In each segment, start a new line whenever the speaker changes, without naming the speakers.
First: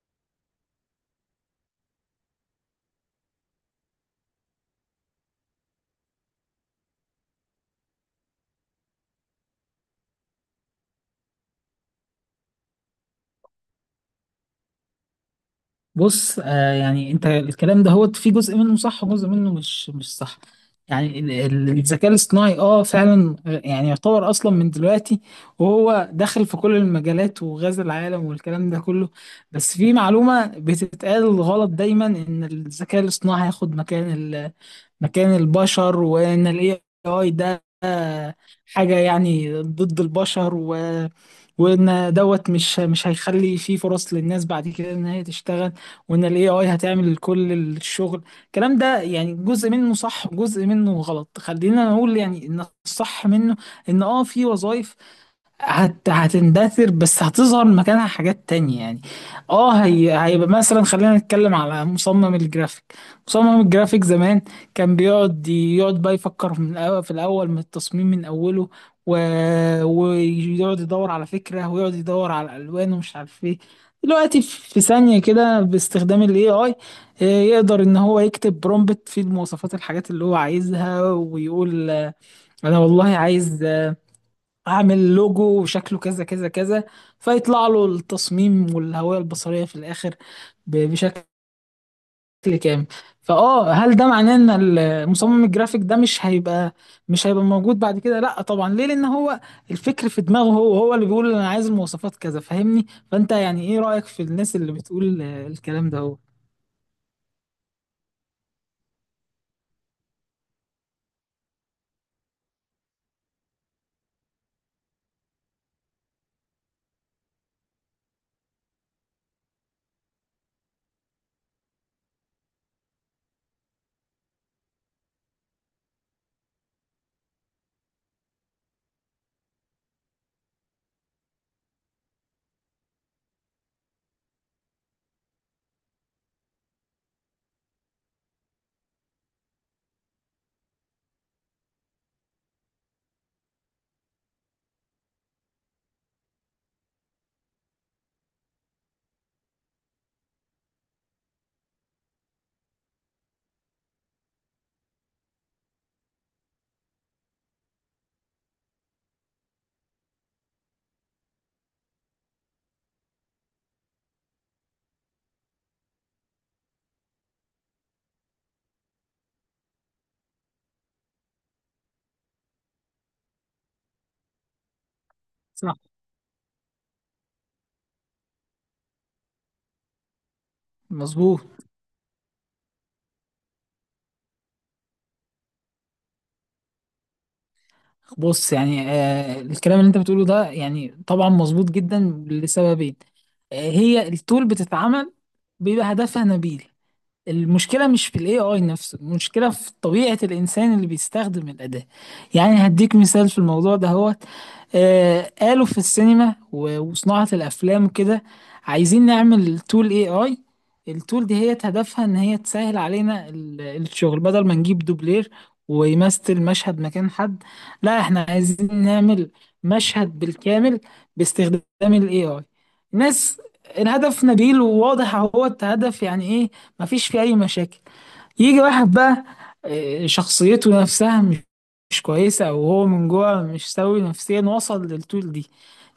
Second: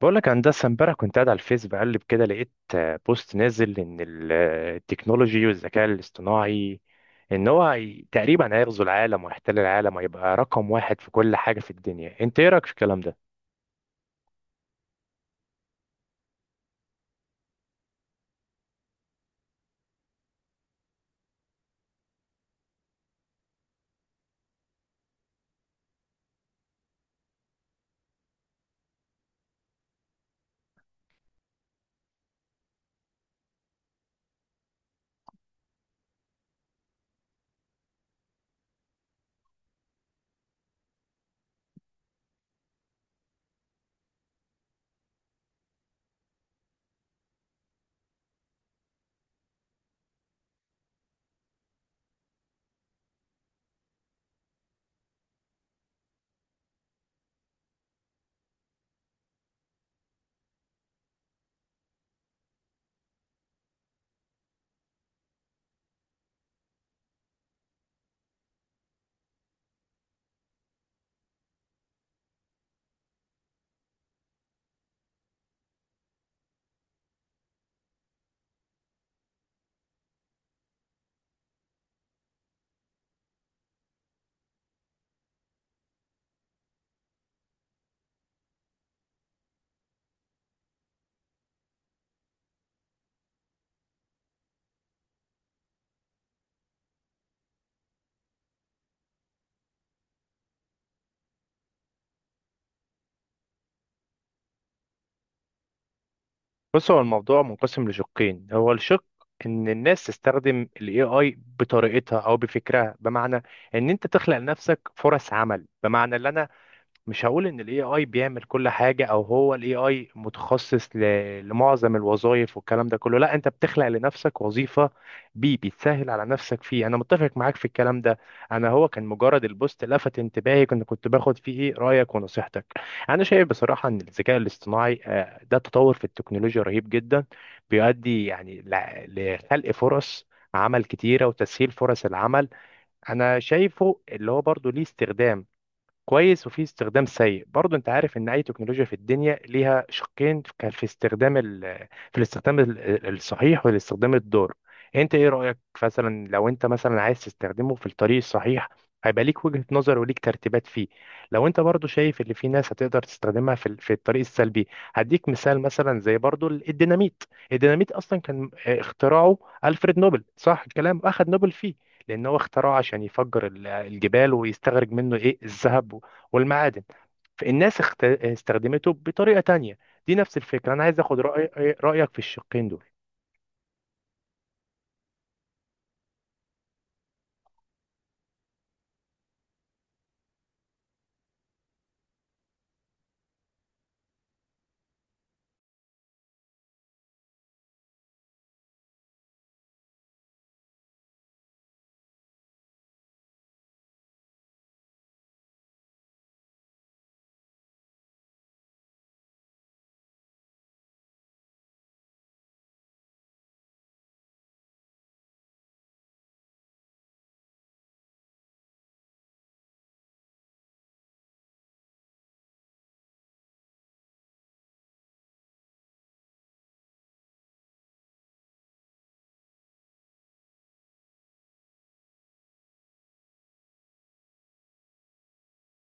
بقول لك هندسة، امبارح كنت قاعد على الفيس بقلب كده، لقيت بوست نازل ان التكنولوجي والذكاء الاصطناعي، ان تقريبا هيغزو العالم ويحتل العالم ويبقى رقم واحد في كل حاجة في الدنيا. انت ايه رأيك في الكلام ده؟
بص، يعني انت الكلام ده هو في جزء منه صح وجزء منه مش صح. يعني الذكاء الاصطناعي فعلا، يعني يعتبر اصلا من دلوقتي، وهو داخل في كل المجالات وغزا العالم والكلام ده كله. بس في معلومة بتتقال غلط دايما ان الذكاء الاصطناعي هياخد مكان البشر، وان الاي اي ده حاجة يعني ضد البشر وان دوت مش هيخلي فيه فرص للناس بعد كده ان هي تشتغل، وان الاي اي هتعمل كل الشغل. الكلام ده يعني جزء منه صح وجزء منه غلط. خلينا نقول يعني ان الصح منه ان في وظائف هتندثر، بس هتظهر مكانها حاجات تانية. يعني هيبقى مثلا خلينا نتكلم على مصمم الجرافيك. مصمم الجرافيك زمان كان يقعد بقى يفكر من الأول في الأول من التصميم من أوله، و... ويقعد يدور على فكرة، ويقعد يدور على الألوان، ومش عارف ايه. دلوقتي في ثانية كده باستخدام ال AI، إيه، آي آه، يقدر إن هو يكتب برومبت فيه المواصفات الحاجات اللي هو عايزها، ويقول أنا والله عايز اعمل لوجو وشكله كذا كذا كذا، فيطلع له التصميم والهوية البصرية في الاخر بشكل كامل. فاه، هل ده معناه ان المصمم الجرافيك ده مش هيبقى موجود بعد كده؟ لا طبعا، ليه؟ لان هو الفكر في دماغه، هو هو اللي بيقول انا عايز المواصفات كذا، فاهمني؟ فانت يعني ايه رأيك في الناس اللي بتقول الكلام ده هو
بص، هو الموضوع منقسم لشقين. هو الشق ان الناس تستخدم ال AI بطريقتها او بفكرها، بمعنى ان انت تخلق لنفسك فرص عمل. بمعنى ان انا مش هقول ان الاي اي بيعمل كل حاجه، او هو الاي اي متخصص لمعظم الوظائف والكلام ده كله. لا، انت بتخلق لنفسك وظيفه بيه، بتسهل على نفسك فيه. انا متفق معاك في الكلام ده. انا هو كان مجرد البوست لفت انتباهي، كنت باخد فيه إيه؟ رايك ونصيحتك. انا شايف بصراحه ان الذكاء الاصطناعي ده تطور في التكنولوجيا رهيب جدا، بيؤدي يعني لخلق فرص عمل كتيره وتسهيل فرص العمل. انا شايفه اللي هو برضه ليه استخدام كويس، وفي استخدام سيء برضو. انت عارف ان اي تكنولوجيا في الدنيا ليها شقين. كان في استخدام في الاستخدام الصحيح والاستخدام الضار. انت ايه رأيك؟ مثلا لو انت مثلا عايز تستخدمه في الطريق الصحيح، هيبقى ليك وجهة نظر وليك ترتيبات فيه. لو انت برضو شايف ان في ناس هتقدر تستخدمها في في الطريق السلبي، هديك مثال. مثلا زي برضو الديناميت. الديناميت اصلا كان اختراعه ألفريد نوبل، صح الكلام، اخذ نوبل فيه لأن هو اخترعه عشان يفجر الجبال ويستخرج منه إيه
صح؟
الذهب والمعادن. فالناس استخدمته بطريقة تانية. دي نفس الفكرة، أنا عايز أخد
مظبوط.
رأيك في الشقين دول.
بص يعني الكلام اللي انت بتقوله ده يعني طبعا مظبوط جدا لسببين. هي التول بتتعمل بيبقى هدفها نبيل. المشكلة مش في الاي اي نفسه، المشكلة في طبيعة الانسان اللي بيستخدم الأداة. يعني هديك مثال في الموضوع ده هو، قالوا في السينما وصناعة الافلام وكده: عايزين نعمل تول اي اي. التول دي هي هدفها ان هي تسهل علينا الشغل، بدل ما نجيب دوبلير ويمثل مشهد مكان حد. لا، احنا عايزين نعمل مشهد بالكامل باستخدام الاي اي. ناس، الهدف نبيل وواضح اهو، هدف يعني إيه؟ مفيش فيه أي مشاكل. يجي واحد بقى شخصيته نفسها مش كويسة، أو هو من جوه مش سوي نفسيا، وصل للطول دي.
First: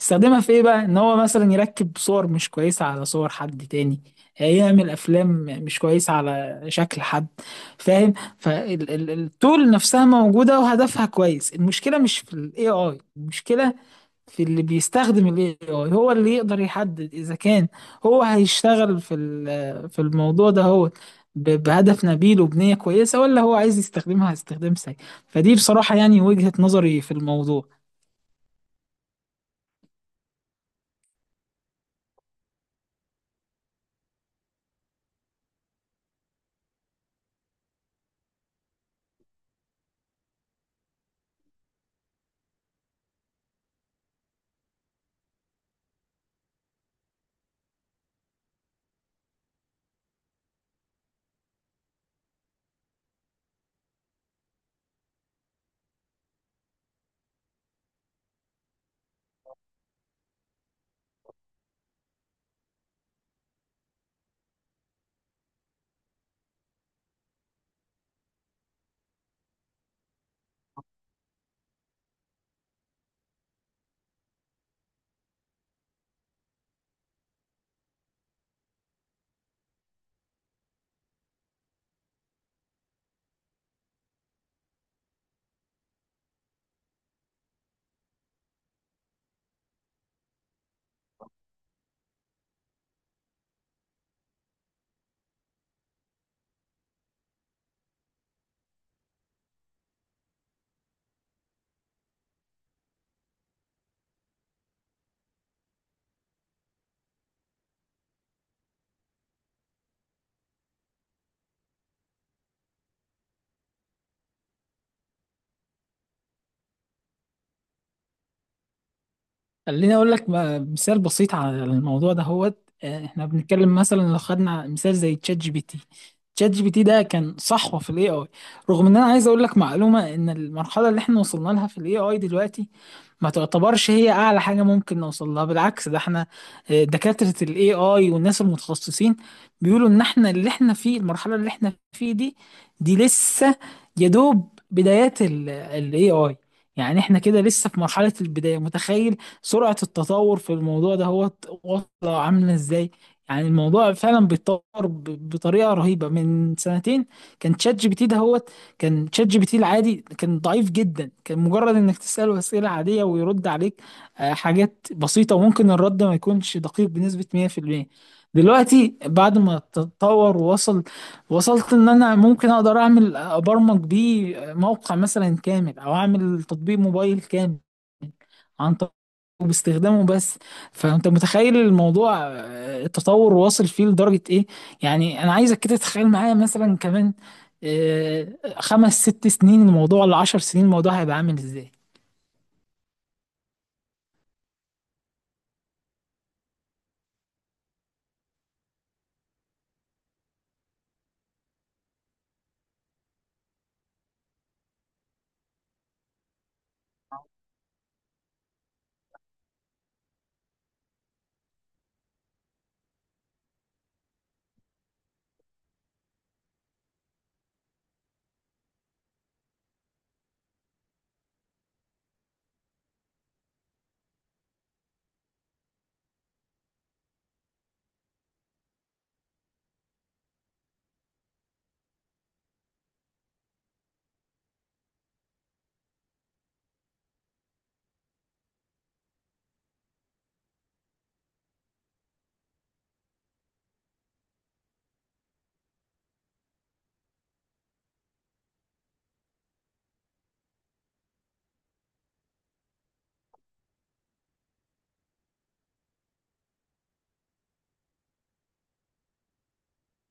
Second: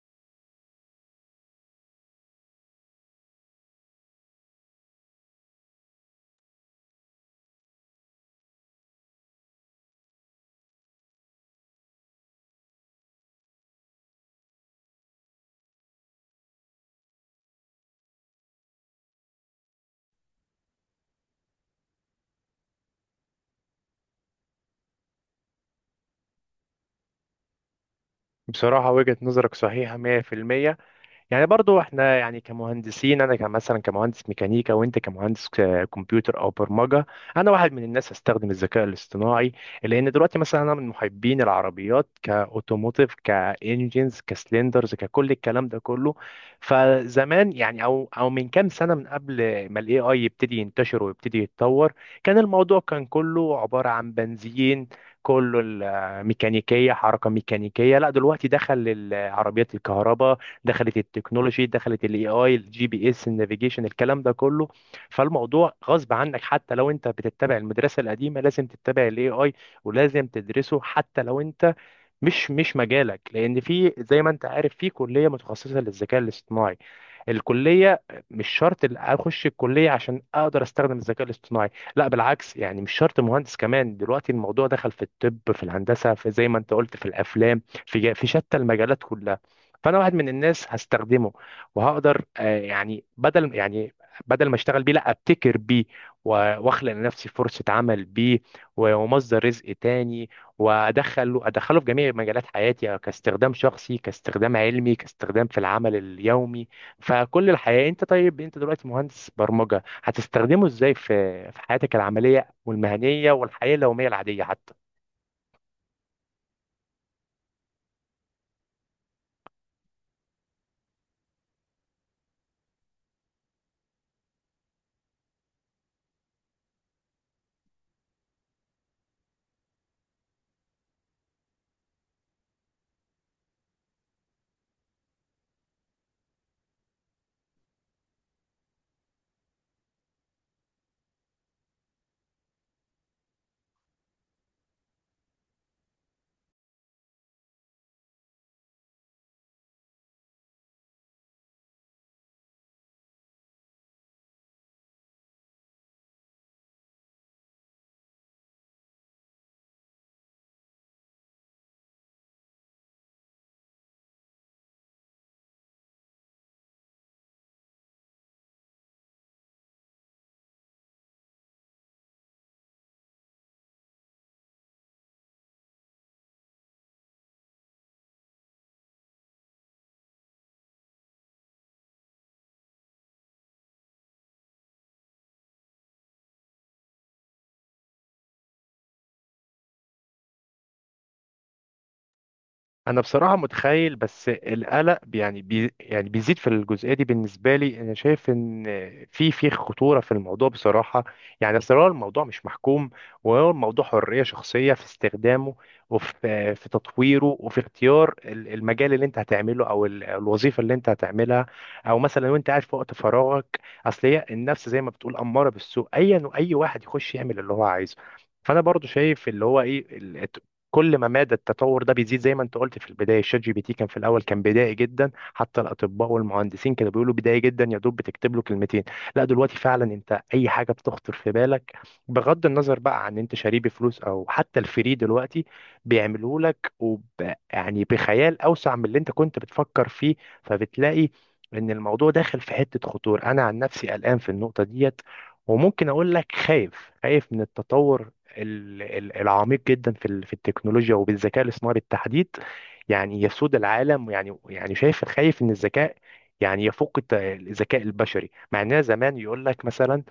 استخدمها في إيه بقى؟ إن هو مثلا يركب صور مش كويسة على صور حد تاني، يعمل أفلام مش كويسة على شكل حد، فاهم؟ فالطول نفسها موجودة وهدفها كويس، المشكلة مش في ال AI، المشكلة في اللي بيستخدم ال AI. هو اللي يقدر يحدد إذا كان هو هيشتغل في في الموضوع ده هو بهدف نبيل وبنية كويسة، ولا هو عايز يستخدمها استخدام سيء. فدي بصراحة يعني وجهة نظري في الموضوع.
بصراحة وجهة نظرك صحيحة 100%. يعني برضو احنا يعني كمهندسين، انا كمثلا كمهندس ميكانيكا، وانت كمهندس كمبيوتر او برمجه. انا واحد من الناس هستخدم الذكاء الاصطناعي، لان دلوقتي مثلا انا من محبين العربيات، كاوتوموتيف، كانجينز، كسلندرز، ككل الكلام ده كله. فزمان يعني او من كام سنه، من قبل ما الاي اي يبتدي ينتشر ويبتدي يتطور، كان الموضوع كان كله عباره عن بنزين، كله الميكانيكيه، حركه ميكانيكيه. لا دلوقتي دخل العربيات الكهرباء، دخلت التكنولوجي، دخلت الاي اي، الجي بي اس، النافيجيشن، الكلام ده كله. فالموضوع غصب عنك، حتى لو انت بتتبع المدرسه القديمه لازم تتبع الاي اي، ولازم تدرسه، حتى لو انت مش مجالك، لان في، زي ما انت عارف، في كليه متخصصه للذكاء الاصطناعي، الكليه. مش شرط اخش الكليه عشان اقدر استخدم الذكاء الاصطناعي. لا بالعكس، يعني مش شرط مهندس كمان، دلوقتي الموضوع دخل في الطب، في الهندسه، في زي ما انت قلت في الافلام، في في شتى المجالات كلها. فانا واحد من الناس هستخدمه، وهقدر يعني بدل ما اشتغل بيه لا ابتكر بيه، واخلق لنفسي فرصه عمل بيه، ومصدر رزق تاني، وادخله، ادخله في جميع مجالات حياتي، كاستخدام شخصي، كاستخدام علمي، كاستخدام في العمل اليومي، فكل الحياة. انت طيب، انت دلوقتي مهندس برمجة، هتستخدمه ازاي في حياتك العملية والمهنية والحياة اليومية العادية حتى؟
خليني أقول لك مثال بسيط على الموضوع ده هو، إحنا بنتكلم مثلا لو خدنا مثال زي تشات جي بي تي. تشات جي بي تي ده كان صحوة في ال AI، رغم إن أنا عايز أقول لك معلومة إن المرحلة اللي إحنا وصلنا لها في ال AI دلوقتي ما تعتبرش هي اعلى حاجه ممكن نوصل لها. بالعكس، ده احنا دكاتره الاي اي والناس المتخصصين بيقولوا ان احنا اللي احنا فيه، المرحله اللي احنا فيه دي، لسه يا دوب بدايات الاي اي. يعني احنا كده لسه في مرحله البدايه. متخيل سرعه التطور في الموضوع ده هو واصله عامله ازاي؟ يعني الموضوع فعلا بيتطور بطريقه رهيبه. من سنتين كان تشات جي بي تي ده هو، كان شات جي بي تي العادي، كان ضعيف جدا، كان مجرد انك تسأله أسئلة عادية ويرد عليك حاجات بسيطة، وممكن الرد ما يكونش دقيق بنسبة 100%. دلوقتي بعد ما تطور وصلت ان انا ممكن اقدر ابرمج بيه موقع مثلا كامل، او اعمل تطبيق موبايل كامل عن طريق باستخدامه بس. فانت متخيل الموضوع التطور واصل فيه لدرجة ايه؟ يعني انا عايزك كده تتخيل معايا مثلا كمان آه، خمس ست سنين الموضوع، لعشر سنين الموضوع هيبقى عامل ازاي؟
انا بصراحه متخيل، بس القلق يعني بي يعني بيزيد في الجزئيه دي. بالنسبه لي انا شايف ان في خطوره في الموضوع بصراحه. يعني اصل هو الموضوع مش محكوم، وهو الموضوع حريه شخصيه في استخدامه، وفي تطويره، وفي اختيار المجال اللي انت هتعمله، او الوظيفه اللي انت هتعملها، او مثلا لو انت قاعد في وقت فراغك. اصل هي النفس، زي ما بتقول، اماره بالسوء، ايا واي واحد يخش يعمل اللي هو عايزه. فانا برضو شايف اللي هو ايه، كل ما مدى التطور ده بيزيد. زي ما انت قلت في البدايه، الشات جي بي تي كان في الاول كان بدائي جدا، حتى الاطباء والمهندسين كانوا بيقولوا بدائي جدا، يا دوب بتكتب له كلمتين. لا دلوقتي فعلا انت اي حاجه بتخطر في بالك، بغض النظر بقى عن انت شاريه بفلوس او حتى الفري، دلوقتي بيعملوه لك يعني بخيال اوسع من اللي انت كنت بتفكر فيه. فبتلاقي ان الموضوع داخل في حته خطور. انا عن نفسي قلقان في النقطه ديت، وممكن اقول لك خايف، خايف من التطور العميق جدا في في التكنولوجيا وبالذكاء الاصطناعي بالتحديد، يعني يسود العالم. يعني يعني شايف خايف ان الذكاء يعني يفوق الذكاء البشري، مع اننا زمان يقول لك مثلا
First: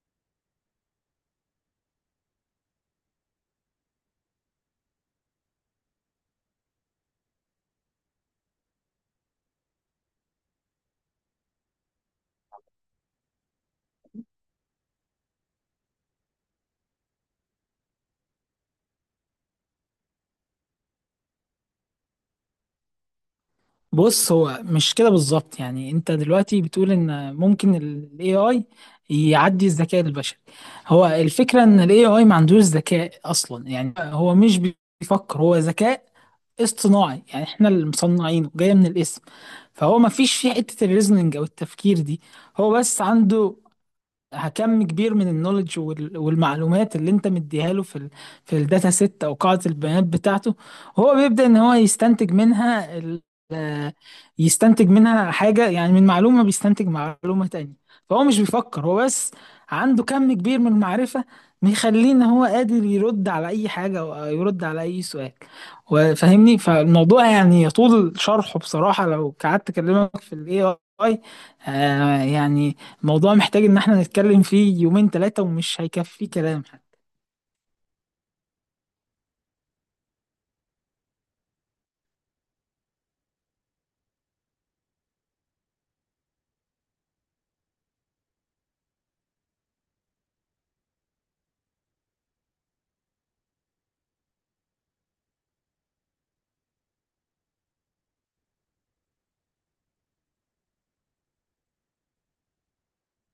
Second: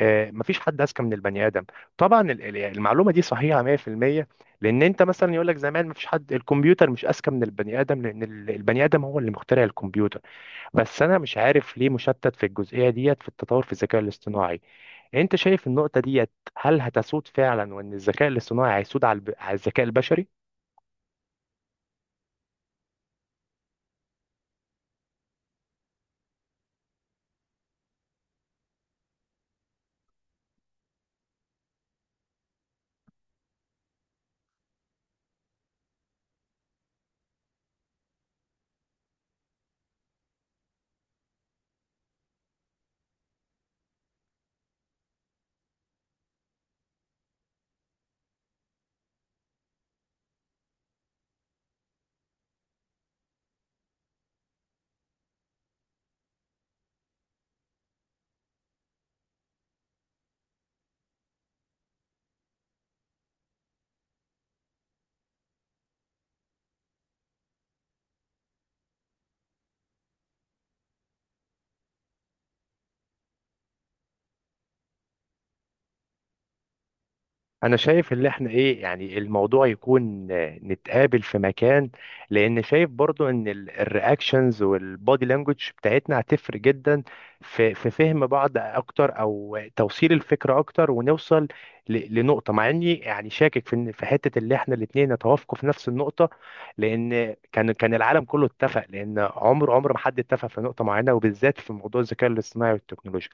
مفيش حد اذكى من البني ادم. طبعا المعلومه دي صحيحه 100%، لان انت مثلا يقول لك زمان مفيش حد، الكمبيوتر مش اذكى من البني ادم، لان البني ادم هو اللي مخترع الكمبيوتر. بس انا مش عارف ليه مشتت في الجزئيه ديت، في التطور في الذكاء الاصطناعي. انت شايف النقطه ديت، هل هتسود فعلا؟ وان الذكاء الاصطناعي هيسود على على الذكاء البشري.
بص هو مش كده بالظبط، يعني انت دلوقتي بتقول ان ممكن ال AI يعدي الذكاء البشري. هو الفكرة ان ال AI ما عندوش ذكاء اصلا، يعني هو مش بيفكر. هو ذكاء اصطناعي، يعني احنا اللي مصنعينه، جاية من الاسم. فهو ما فيش فيه حتة الريزنينج او التفكير دي. هو بس عنده كم كبير من النولج والمعلومات اللي انت مديها له في في الداتا سيت او قاعدة البيانات بتاعته. هو بيبدأ ان هو يستنتج منها آه، حاجة، يعني من معلومة بيستنتج معلومة تانية. فهو مش بيفكر، هو بس عنده كم كبير من المعرفة، مخليه ان هو قادر يرد على اي حاجة او يرد على اي سؤال، وفاهمني. فالموضوع يعني يطول شرحه بصراحة. لو قعدت اكلمك في الاي اي، يعني موضوع محتاج ان احنا نتكلم فيه يومين 3 ومش هيكفي كلام.
انا شايف اللي احنا ايه، يعني الموضوع يكون نتقابل في مكان، لان شايف برضو ان الرياكشنز والبودي لانجوج بتاعتنا هتفرق جدا في فهم بعض اكتر، او توصيل الفكرة اكتر، ونوصل لنقطة، مع اني يعني شاكك في في حتة اللي احنا الاتنين نتوافقوا في نفس النقطة. لان كان العالم كله اتفق، لان عمر ما حد اتفق في نقطة معينة، وبالذات في موضوع الذكاء الاصطناعي والتكنولوجيا.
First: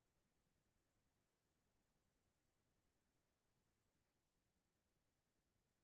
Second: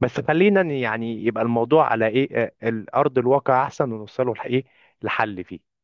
بس خلينا يعني يبقى الموضوع على ايه الارض الواقع احسن، ونوصله لايه لحل فيه.